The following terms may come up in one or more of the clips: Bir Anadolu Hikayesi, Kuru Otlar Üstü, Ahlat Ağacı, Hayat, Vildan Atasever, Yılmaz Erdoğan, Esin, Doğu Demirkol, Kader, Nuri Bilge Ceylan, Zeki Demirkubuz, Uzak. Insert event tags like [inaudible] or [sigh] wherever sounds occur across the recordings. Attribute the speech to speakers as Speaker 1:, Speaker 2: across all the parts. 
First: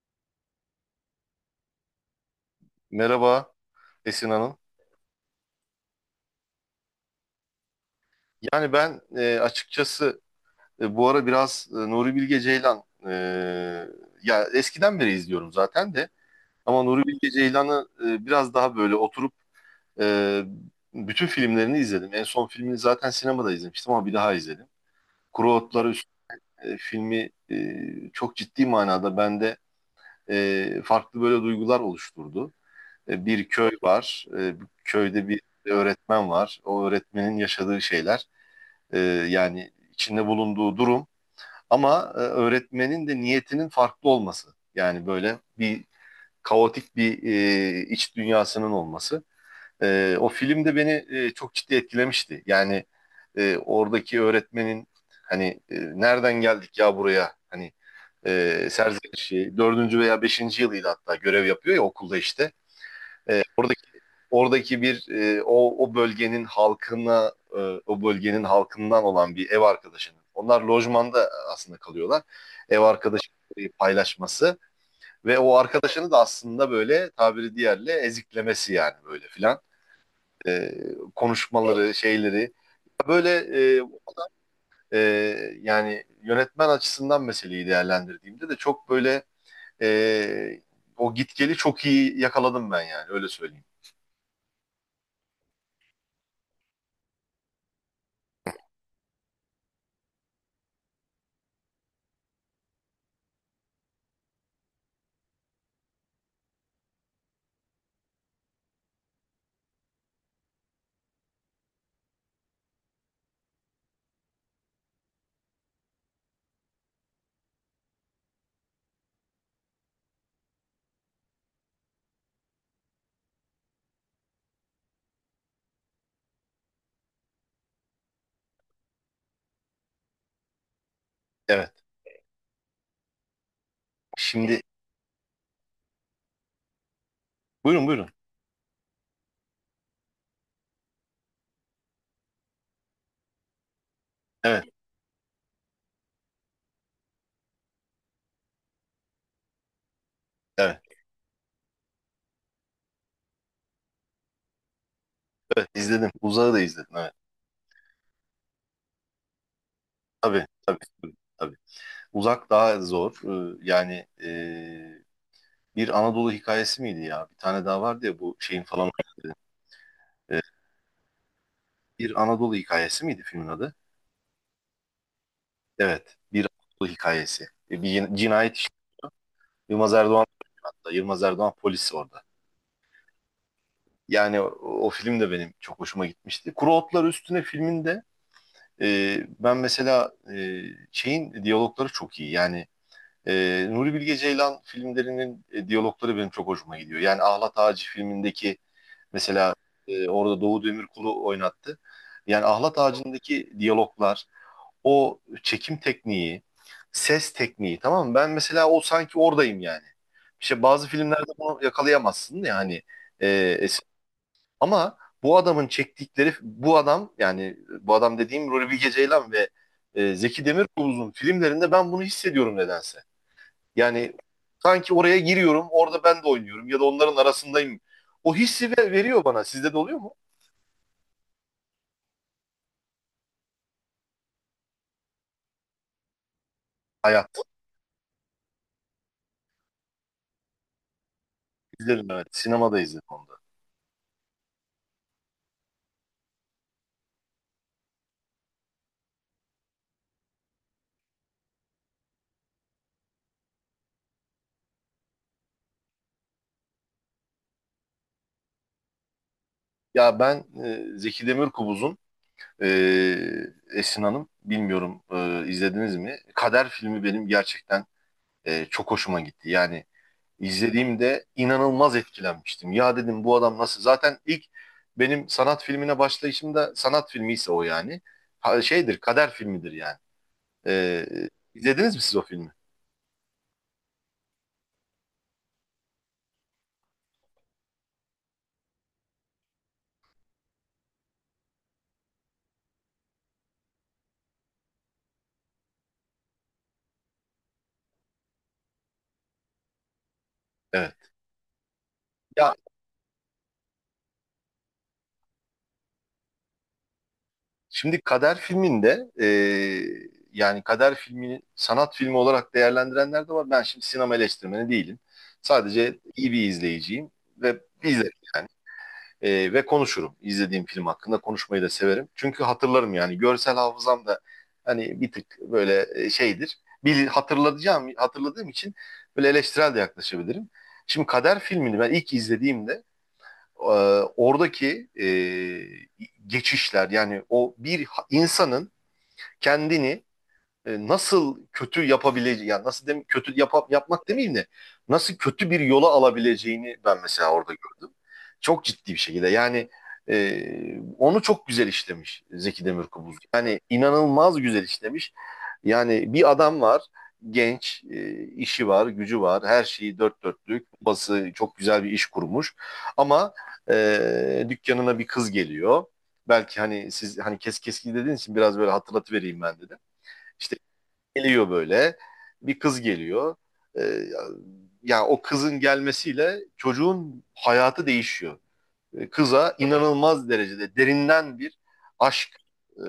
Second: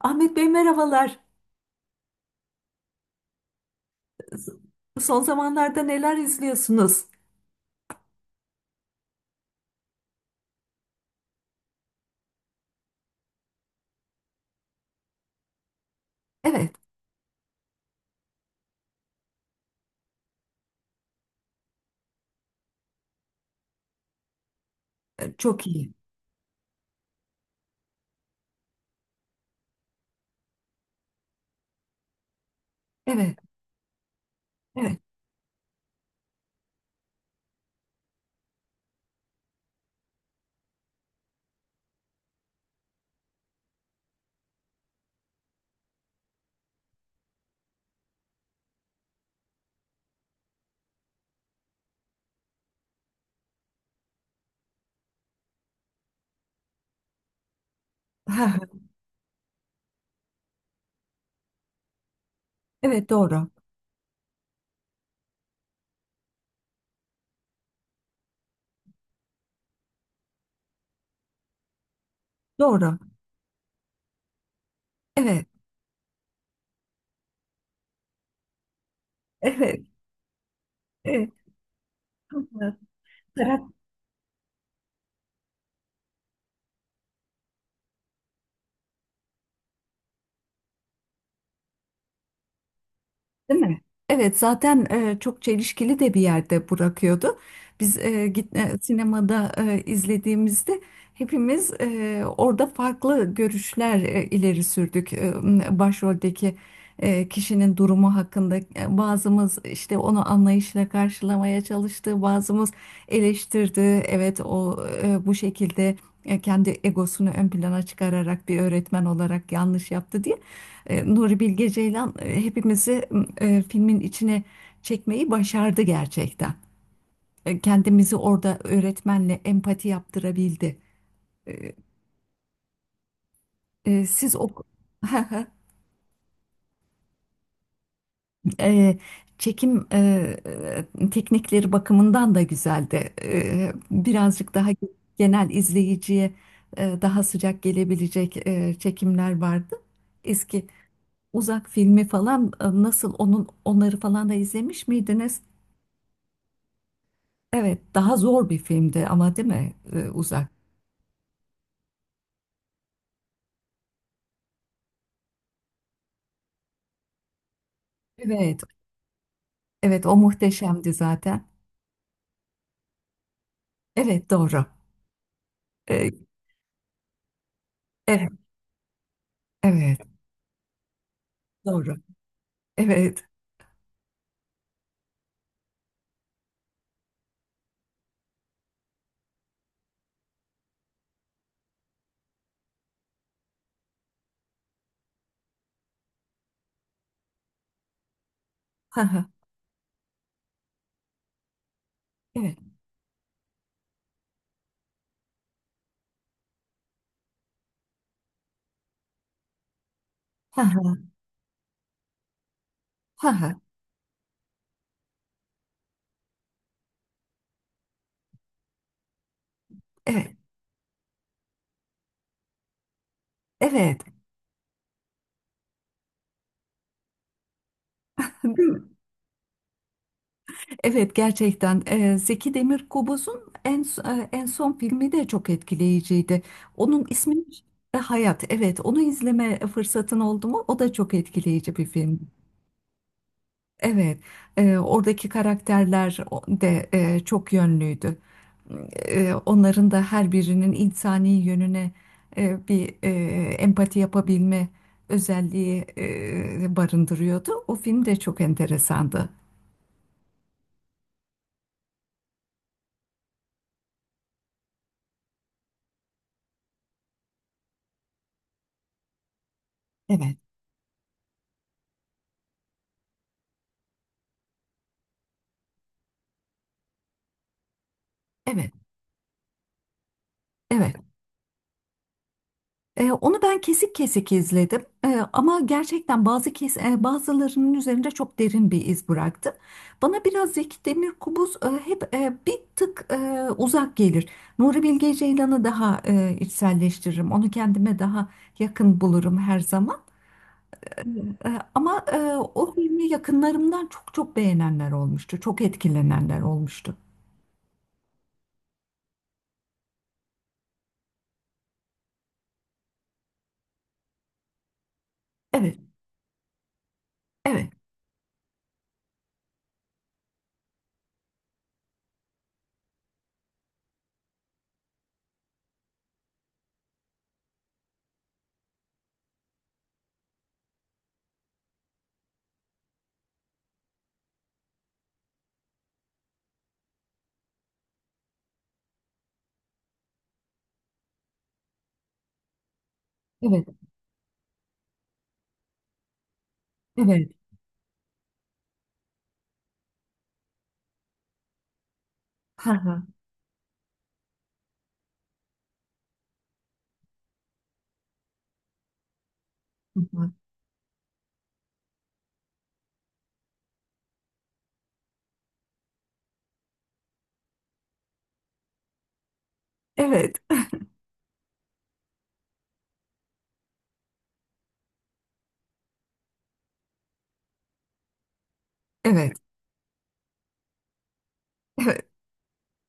Speaker 1: Ahmet Bey merhabalar.
Speaker 2: Merhaba Esin Hanım.
Speaker 1: Son zamanlarda neler izliyorsunuz?
Speaker 2: Yani ben, açıkçası, bu ara biraz Nuri Bilge Ceylan, ya eskiden beri izliyorum zaten de,
Speaker 1: Evet,
Speaker 2: ama Nuri Bilge Ceylan'ı biraz daha böyle oturup e, bütün filmlerini izledim. En son filmini zaten sinemada izlemiştim ama bir daha izledim. Kuru
Speaker 1: çok
Speaker 2: Otlar
Speaker 1: iyi.
Speaker 2: Üst filmi çok ciddi manada bende farklı böyle duygular oluşturdu.
Speaker 1: Evet,
Speaker 2: Bir köy var. Bu
Speaker 1: evet.
Speaker 2: köyde bir öğretmen var. O öğretmenin yaşadığı şeyler, e, yani içinde bulunduğu durum, ama öğretmenin de niyetinin farklı olması. Yani böyle bir kaotik bir iç dünyasının olması. O film de beni çok ciddi etkilemişti. Yani oradaki öğretmenin, hani, nereden geldik ya buraya, hani
Speaker 1: [laughs] Ha, ha.
Speaker 2: serzenişi dördüncü veya beşinci yılıydı, hatta görev yapıyor ya okulda işte,
Speaker 1: Evet, doğru.
Speaker 2: oradaki bir o bölgenin halkına, o bölgenin halkından olan bir ev arkadaşının, onlar lojmanda aslında kalıyorlar. Ev
Speaker 1: Doğru.
Speaker 2: arkadaşları paylaşması ve
Speaker 1: Evet,
Speaker 2: o arkadaşını da aslında böyle tabiri diğerle eziklemesi, yani böyle filan.
Speaker 1: evet,
Speaker 2: E,
Speaker 1: evet.
Speaker 2: konuşmaları, şeyleri, böyle, e, e, yani yönetmen açısından meseleyi değerlendirdiğimde de çok böyle, e, o gitgeli çok iyi yakaladım ben, yani öyle
Speaker 1: Değil
Speaker 2: söyleyeyim.
Speaker 1: mi? Evet zaten çok çelişkili de bir yerde bırakıyordu. Biz sinemada izlediğimizde hepimiz orada farklı görüşler ileri sürdük. Başroldeki kişinin durumu hakkında bazımız işte onu anlayışla karşılamaya çalıştı, bazımız eleştirdi. Evet o bu şekilde kendi egosunu ön plana çıkararak bir öğretmen olarak yanlış yaptı diye. Nuri Bilge Ceylan hepimizi filmin içine çekmeyi başardı gerçekten. Kendimizi orada öğretmenle empati yaptırabildi. E,
Speaker 2: Evet.
Speaker 1: siz o
Speaker 2: Şimdi
Speaker 1: [laughs]
Speaker 2: buyurun, buyurun.
Speaker 1: E, çekim teknikleri bakımından da güzeldi. Birazcık
Speaker 2: Evet.
Speaker 1: daha genel izleyiciye daha sıcak gelebilecek çekimler vardı. Eski
Speaker 2: Evet,
Speaker 1: uzak filmi falan nasıl onun onları falan da izlemiş miydiniz?
Speaker 2: evet, izledim. Uzağı da izledim. Evet.
Speaker 1: Evet, daha zor bir filmdi ama değil mi?
Speaker 2: Tabii,
Speaker 1: Uzak.
Speaker 2: tabii, tabii, tabii. Uzak daha zor. Yani bir Anadolu hikayesi miydi ya? Bir tane daha vardı ya bu
Speaker 1: Evet,
Speaker 2: şeyin falan.
Speaker 1: evet o muhteşemdi zaten.
Speaker 2: Bir Anadolu hikayesi miydi filmin adı?
Speaker 1: Evet, doğru.
Speaker 2: Evet,
Speaker 1: Ee,
Speaker 2: bir Anadolu hikayesi. Bir
Speaker 1: evet,
Speaker 2: cinayet işi. Yılmaz
Speaker 1: evet,
Speaker 2: Erdoğan hatta. Yılmaz Erdoğan polis
Speaker 1: doğru.
Speaker 2: orada.
Speaker 1: Evet.
Speaker 2: Yani o, o film de benim çok hoşuma gitmişti. Kuru Otlar Üstüne filminde ben mesela şeyin diyalogları çok iyi. Yani Nuri Bilge Ceylan filmlerinin diyalogları benim çok hoşuma gidiyor. Yani Ahlat Ağacı filmindeki
Speaker 1: Ha ha.
Speaker 2: mesela, orada Doğu Demirkol'u oynattı. Yani
Speaker 1: Evet.
Speaker 2: Ahlat Ağacı'ndaki diyaloglar, o çekim tekniği, ses tekniği, tamam mı? Ben mesela o sanki oradayım yani.
Speaker 1: Ha
Speaker 2: İşte bazı
Speaker 1: ha.
Speaker 2: filmlerde bunu yakalayamazsın yani.
Speaker 1: Ha ha.
Speaker 2: Ama bu adamın çektikleri, bu adam, yani bu adam dediğim Nuri Bilge Ceylan ve
Speaker 1: Evet.
Speaker 2: Zeki Demirkubuz'un filmlerinde ben bunu hissediyorum nedense.
Speaker 1: Evet.
Speaker 2: Yani sanki oraya giriyorum, orada ben de oynuyorum ya da onların arasındayım. O
Speaker 1: [laughs] Değil
Speaker 2: hissi
Speaker 1: mi?
Speaker 2: veriyor bana. Sizde de oluyor mu?
Speaker 1: Evet, gerçekten Zeki Demirkubuz'un en son filmi de çok etkileyiciydi. Onun ismi
Speaker 2: Hayat.
Speaker 1: Hayat. Evet, onu izleme fırsatın oldu mu? O da çok etkileyici bir
Speaker 2: İzledim. Evet.
Speaker 1: film.
Speaker 2: Sinemada izledim onu da.
Speaker 1: Evet, oradaki karakterler de çok yönlüydü. Onların da her birinin insani yönüne bir empati yapabilme özelliği barındırıyordu. O film de çok enteresandı.
Speaker 2: Ya ben, Zeki Demirkubuz'un, e, Esin Hanım, bilmiyorum izlediniz mi? Kader filmi benim gerçekten çok hoşuma gitti. Yani
Speaker 1: Evet.
Speaker 2: izlediğimde inanılmaz etkilenmiştim. Ya dedim, bu adam nasıl? Zaten ilk, benim sanat filmine başlayışımda sanat filmi ise o, yani. Ha,
Speaker 1: Evet,
Speaker 2: şeydir, Kader filmidir yani.
Speaker 1: evet.
Speaker 2: Ee, izlediniz mi siz o filmi?
Speaker 1: Onu ben kesik kesik izledim. Ama gerçekten bazılarının üzerinde çok derin bir iz bıraktı. Bana biraz Zeki Demirkubuz hep bir tık uzak gelir. Nuri Bilge Ceylan'ı daha içselleştiririm. Onu kendime daha yakın bulurum her zaman. E,
Speaker 2: Evet.
Speaker 1: ama
Speaker 2: Ya
Speaker 1: o filmi yakınlarımdan çok çok beğenenler olmuştu. Çok etkilenenler olmuştu.
Speaker 2: şimdi Kader filminde, yani Kader filmini sanat filmi olarak değerlendirenler de var. Ben şimdi sinema eleştirmeni değilim.
Speaker 1: Evet,
Speaker 2: Sadece iyi bir izleyiciyim ve
Speaker 1: evet,
Speaker 2: izlerim yani. Ve konuşurum. İzlediğim film hakkında konuşmayı da severim. Çünkü hatırlarım yani. Görsel hafızam da hani bir tık böyle şeydir. Bil, hatırlayacağım, hatırladığım için böyle eleştirel de yaklaşabilirim. Şimdi Kader filmini ben ilk izlediğimde, e, oradaki geçişler, yani o bir insanın kendini nasıl kötü yapabileceği, yani nasıl dem kötü
Speaker 1: evet,
Speaker 2: yapmak demeyeyim de, nasıl kötü bir yola alabileceğini ben
Speaker 1: evet.
Speaker 2: mesela orada gördüm. Çok ciddi bir şekilde yani, e, onu çok güzel işlemiş Zeki
Speaker 1: Ha ha.
Speaker 2: Demirkubuz. Yani inanılmaz güzel işlemiş. Yani bir adam var, genç, işi var, gücü var, her şeyi
Speaker 1: Ha,
Speaker 2: dört
Speaker 1: ha.
Speaker 2: dörtlük, bası çok güzel bir iş kurmuş. Ama dükkanına bir kız geliyor. Belki hani siz hani kes keski dediğiniz için biraz böyle hatırlatıvereyim ben dedim.
Speaker 1: Evet,
Speaker 2: İşte geliyor böyle. Bir kız geliyor. Ee, ya ya o kızın gelmesiyle çocuğun hayatı değişiyor.
Speaker 1: evet,
Speaker 2: Kıza inanılmaz derecede derinden bir
Speaker 1: evet,
Speaker 2: aşk e,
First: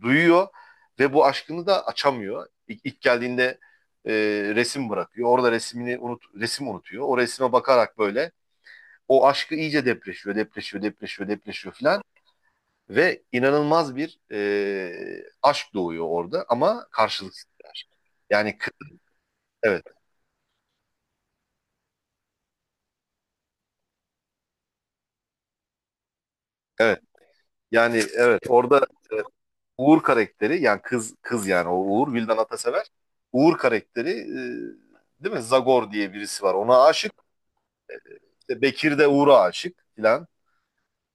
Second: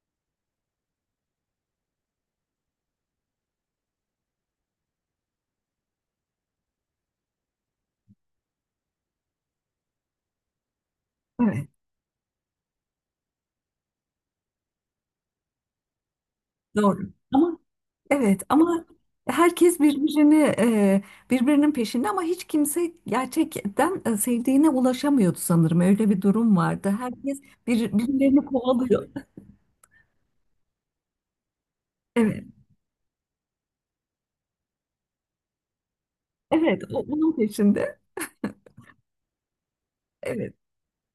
Speaker 2: duyuyor ve bu aşkını da açamıyor. İlk geldiğinde e, resim bırakıyor. Orada resmini resim unutuyor. O resme bakarak böyle o aşkı iyice depreşiyor, depreşiyor, depreşiyor,
Speaker 1: evet.
Speaker 2: depreşiyor filan. Ve inanılmaz bir aşk doğuyor orada ama
Speaker 1: Doğru.
Speaker 2: karşılıksız
Speaker 1: Ama,
Speaker 2: bir aşk.
Speaker 1: evet,
Speaker 2: Yani
Speaker 1: ama herkes
Speaker 2: evet,
Speaker 1: birbirini birbirinin peşinde ama hiç kimse gerçekten sevdiğine ulaşamıyordu sanırım. Öyle bir durum vardı.
Speaker 2: evet,
Speaker 1: Herkes
Speaker 2: yani evet,
Speaker 1: birbirlerini
Speaker 2: orada
Speaker 1: kovalıyor.
Speaker 2: e, Uğur karakteri, yani kız, yani o Uğur, Vildan
Speaker 1: Evet.
Speaker 2: Atasever, Uğur karakteri, değil mi? Zagor diye birisi var,
Speaker 1: Evet,
Speaker 2: ona
Speaker 1: o
Speaker 2: aşık.
Speaker 1: onun peşinde.
Speaker 2: İşte Bekir de Uğur'a aşık filan.
Speaker 1: Evet.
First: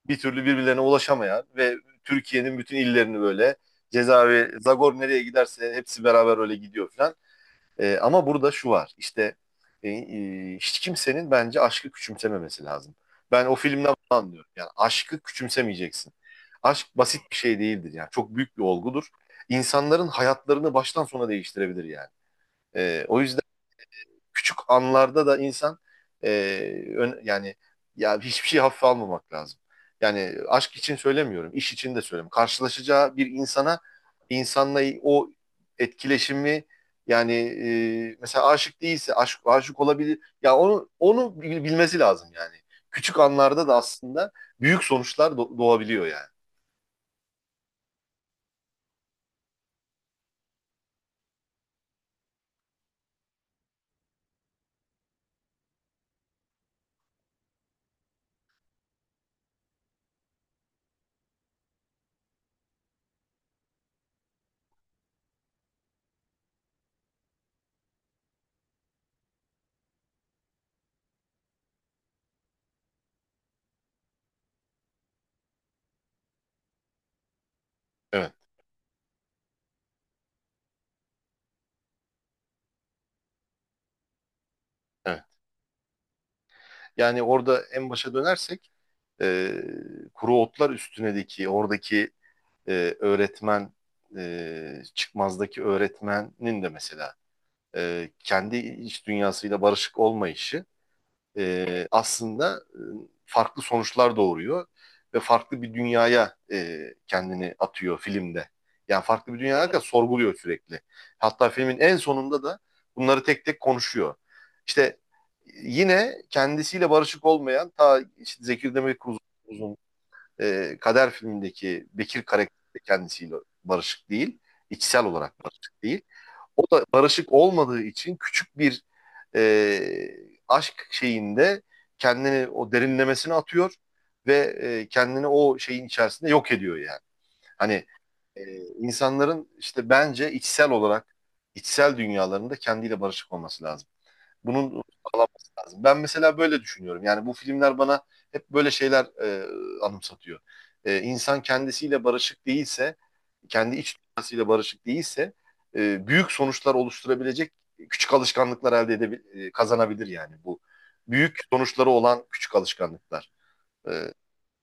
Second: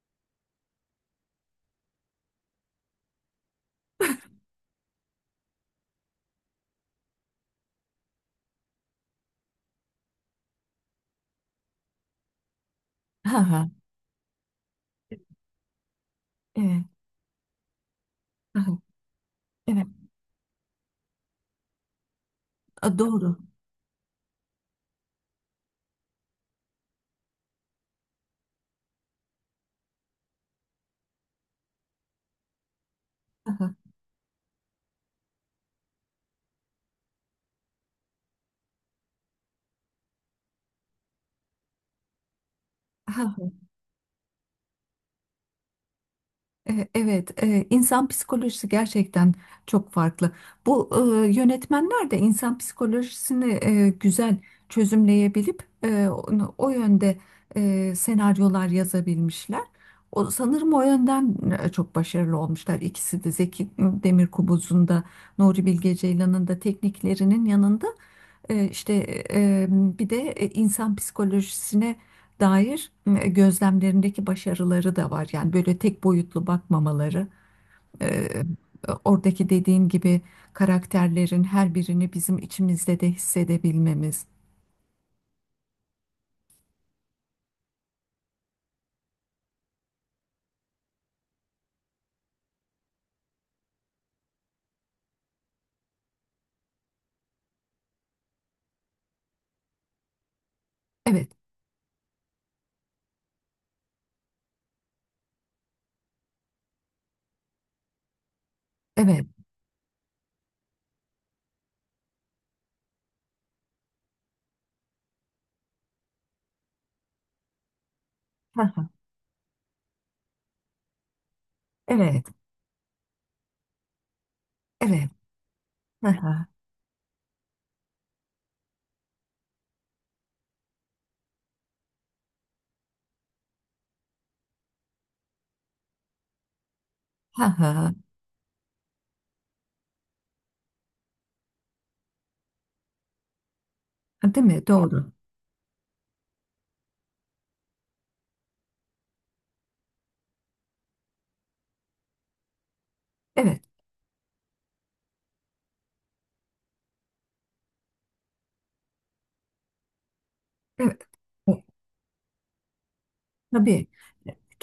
Speaker 2: Bir türlü birbirlerine ulaşamayan ve Türkiye'nin bütün illerini böyle, cezaevi, Zagor nereye giderse hepsi beraber öyle gidiyor filan. Ama burada şu var. İşte hiç kimsenin, bence, aşkı küçümsememesi lazım.
Speaker 1: Ha
Speaker 2: Ben o
Speaker 1: ha.
Speaker 2: filmden bunu anlıyorum. Yani aşkı küçümsemeyeceksin.
Speaker 1: Evet.
Speaker 2: Aşk basit bir şey değildir yani. Çok büyük
Speaker 1: Ha,
Speaker 2: bir
Speaker 1: ha.
Speaker 2: olgudur.
Speaker 1: Evet.
Speaker 2: İnsanların hayatlarını baştan sona değiştirebilir yani.
Speaker 1: A,
Speaker 2: O
Speaker 1: doğru.
Speaker 2: yüzden küçük anlarda da insan, e, ön- yani, ya hiçbir şey hafife almamak lazım. Yani aşk için söylemiyorum, iş için de söylemiyorum. Karşılaşacağı bir
Speaker 1: Ha,
Speaker 2: insana, insanla o etkileşimi, yani mesela aşık değilse, aşk aşık olabilir. Ya onu bilmesi lazım yani. Küçük
Speaker 1: ha.
Speaker 2: anlarda da aslında büyük sonuçlar doğabiliyor yani.
Speaker 1: Evet, insan psikolojisi gerçekten çok farklı. Bu yönetmenler de insan psikolojisini güzel çözümleyebilip o yönde senaryolar yazabilmişler. O, sanırım o yönden çok başarılı olmuşlar. İkisi de Zeki Demirkubuz'un da Nuri Bilge Ceylan'ın da tekniklerinin yanında işte bir de insan psikolojisine dair gözlemlerindeki başarıları da var. Yani böyle tek boyutlu bakmamaları, e,
Speaker 2: Evet,
Speaker 1: oradaki dediğin gibi karakterlerin her birini bizim içimizde de hissedebilmemiz.
Speaker 2: evet. Yani orada en başa dönersek, e, Kuru Otlar Üstüne'deki oradaki e, öğretmen, çıkmazdaki öğretmenin de mesela kendi iç dünyasıyla barışık olmayışı,
Speaker 1: Evet,
Speaker 2: aslında farklı sonuçlar doğuruyor ve farklı bir dünyaya kendini atıyor filmde. Yani
Speaker 1: evet,
Speaker 2: farklı bir dünyaya kadar sorguluyor sürekli. Hatta filmin en sonunda da bunları tek tek konuşuyor. İşte, yine kendisiyle barışık olmayan, ta işte
Speaker 1: ha
Speaker 2: Zeki
Speaker 1: ha,
Speaker 2: Demirkubuz'un Kader filmindeki Bekir
Speaker 1: evet,
Speaker 2: karakteri de kendisiyle barışık değil. İçsel
Speaker 1: evet,
Speaker 2: olarak barışık değil.
Speaker 1: ha ha,
Speaker 2: O da barışık olmadığı için küçük bir e, aşk şeyinde kendini o derinlemesine atıyor ve kendini o şeyin içerisinde yok ediyor yani.
Speaker 1: ha
Speaker 2: Hani
Speaker 1: ha.
Speaker 2: e, insanların, işte bence içsel olarak, içsel dünyalarında kendiyle barışık olması lazım.
Speaker 1: Değil mi?
Speaker 2: Bunun
Speaker 1: Doğru.
Speaker 2: lazım. Ben mesela böyle düşünüyorum. Yani bu filmler bana hep böyle şeyler anımsatıyor. E, insan kendisiyle barışık değilse,
Speaker 1: Evet,
Speaker 2: kendi iç dünyasıyla barışık değilse büyük sonuçlar oluşturabilecek küçük alışkanlıklar elde edebilir, kazanabilir yani bu.
Speaker 1: evet.
Speaker 2: Büyük sonuçları olan küçük alışkanlıklar.
Speaker 1: Tabii
Speaker 2: E,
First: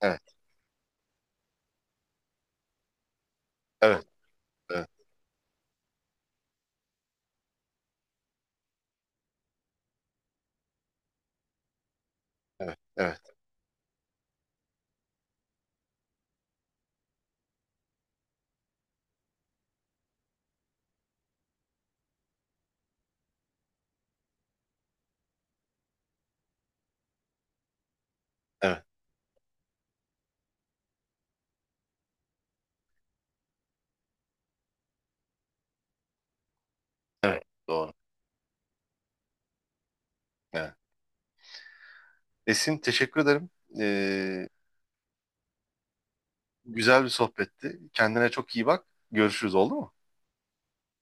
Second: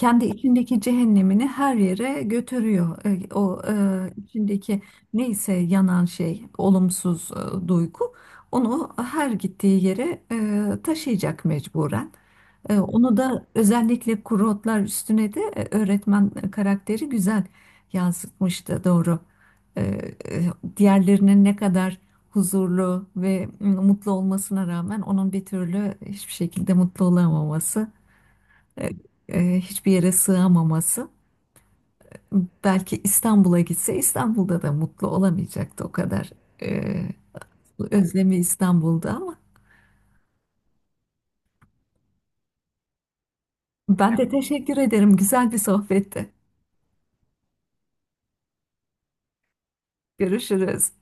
Speaker 2: evet,
Speaker 1: içindeki cehennemini her yere götürüyor. O
Speaker 2: evet,
Speaker 1: içindeki
Speaker 2: evet,
Speaker 1: neyse yanan şey, olumsuz duygu onu her gittiği yere taşıyacak mecburen.
Speaker 2: evet,
Speaker 1: Onu
Speaker 2: evet,
Speaker 1: da özellikle kuru otlar üstüne de öğretmen karakteri güzel yansıtmıştı doğru. E, e, diğerlerinin ne kadar huzurlu ve mutlu olmasına rağmen onun bir türlü hiçbir şekilde mutlu olamaması
Speaker 2: evet,
Speaker 1: e, hiçbir yere sığamaması. Belki İstanbul'a gitse İstanbul'da da mutlu olamayacaktı o kadar. E,
Speaker 2: evet, doğru.
Speaker 1: Özlemi İstanbul'da ama
Speaker 2: Evet. Esin, teşekkür ederim.
Speaker 1: ben de
Speaker 2: E,
Speaker 1: teşekkür ederim. Güzel bir sohbetti.
Speaker 2: güzel bir sohbetti. Kendine çok iyi bak. Görüşürüz, oldu mu?
Speaker 1: Görüşürüz.